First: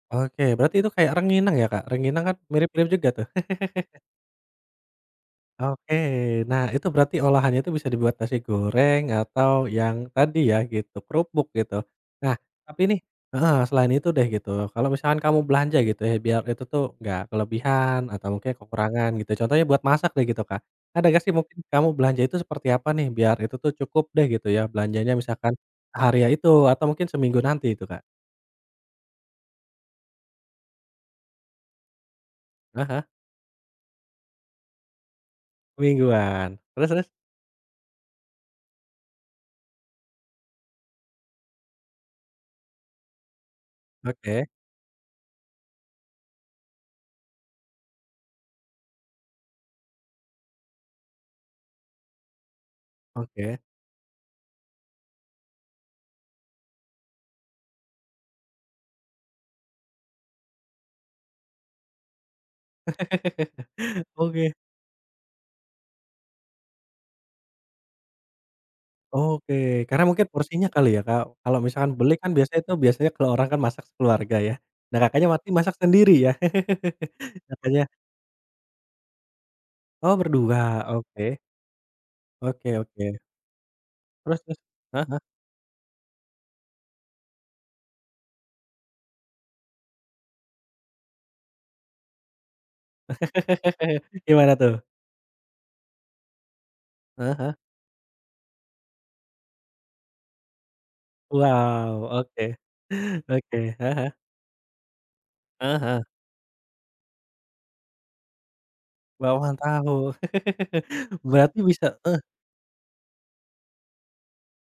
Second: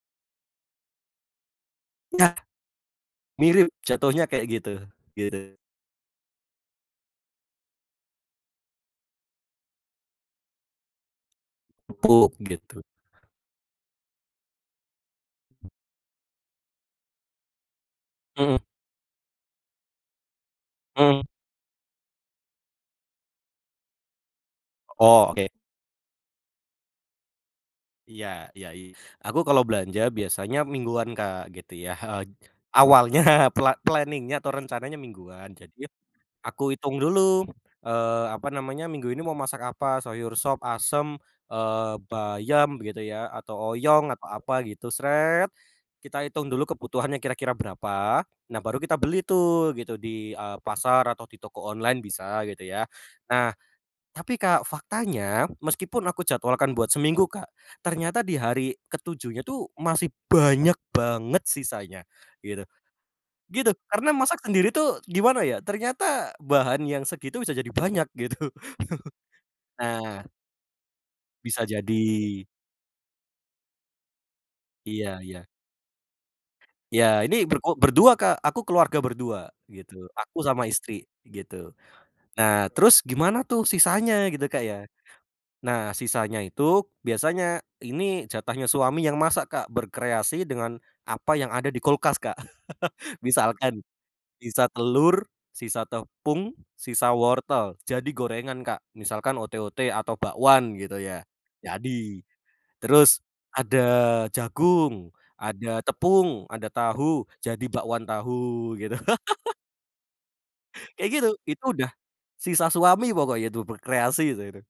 Oke, berarti itu kayak rengginang ya Kak? Rengginang kan Enggak. mirip-mirip juga tuh. Mirip, jatohnya kayak gitu, gitu. Oke, nah itu berarti olahannya itu bisa dibuat nasi goreng atau yang tadi ya, gitu, kerupuk gitu. Empuk, Nah, tapi gitu. nih heeh, selain itu deh gitu, kalau misalkan kamu belanja gitu ya biar itu tuh gak kelebihan atau mungkin Mhm. kekurangan gitu, contohnya buat masak deh gitu Kak. Ada Mhm. gak sih mungkin kamu belanja itu seperti apa nih biar itu tuh cukup deh gitu ya belanjanya, Oh, oke. misalkan hari itu atau mungkin seminggu nanti itu Kak? Iya iya iya. Aku kalau belanja biasanya mingguan Kak gitu ya, heeh, Heeh heeh. awalnya, pla planning-nya atau rencananya mingguan, jadi Mingguan. aku Terus hitung terus? dulu, eee, apa namanya, minggu ini mau masak apa, sayur sop, asem, eee, bayam gitu ya, atau oyong atau Oke. apa gitu, kita hitung dulu kebutuhannya kira-kira berapa, nah baru kita beli tuh gitu, di, eee, pasar atau di toko online bisa gitu ya. Nah, Oke. tapi Kak faktanya, meskipun aku jadwalkan buat seminggu Kak, ternyata di hari ke 7-nya tuh masih banyak banget sisanya gitu, gitu. Karena masak Oke. sendiri tuh gimana ya, ternyata bahan yang segitu bisa jadi banyak gitu. Oke, karena mungkin Nah porsinya kali ya Kak. Kalau Bisa misalkan beli kan jadi. biasanya itu, biasanya kalau orang kan masak sekeluarga ya. Nah Iya Kakaknya iya. masak sendiri ya, Ya ini ber kok makanya berdua Kak, aku keluarga berdua gitu, Oh aku berdua? sama istri Oke. gitu. Nah Oke terus oke. gimana tuh sisanya Terus gitu terus? Kak ya? Heeh heeh. Nah, sisanya itu biasanya ini jatahnya suami yang masak Kak, berkreasi dengan apa yang ada di kulkas Kak. Misalkan Gimana sisa tuh? telur, sisa tepung, sisa Heeh heeh. wortel, jadi gorengan Kak, misalkan ote-ote atau bakwan gitu ya, Wow, jadi. oke, Terus oke. ada Heeh heeh. jagung, Heeh ada heeh. tepung, ada tahu, jadi bakwan tahu gitu. Bakwan tahu, Kayak gitu, berarti itu udah bisa eh. sisa suami pokoknya itu, berkreasi itu itu.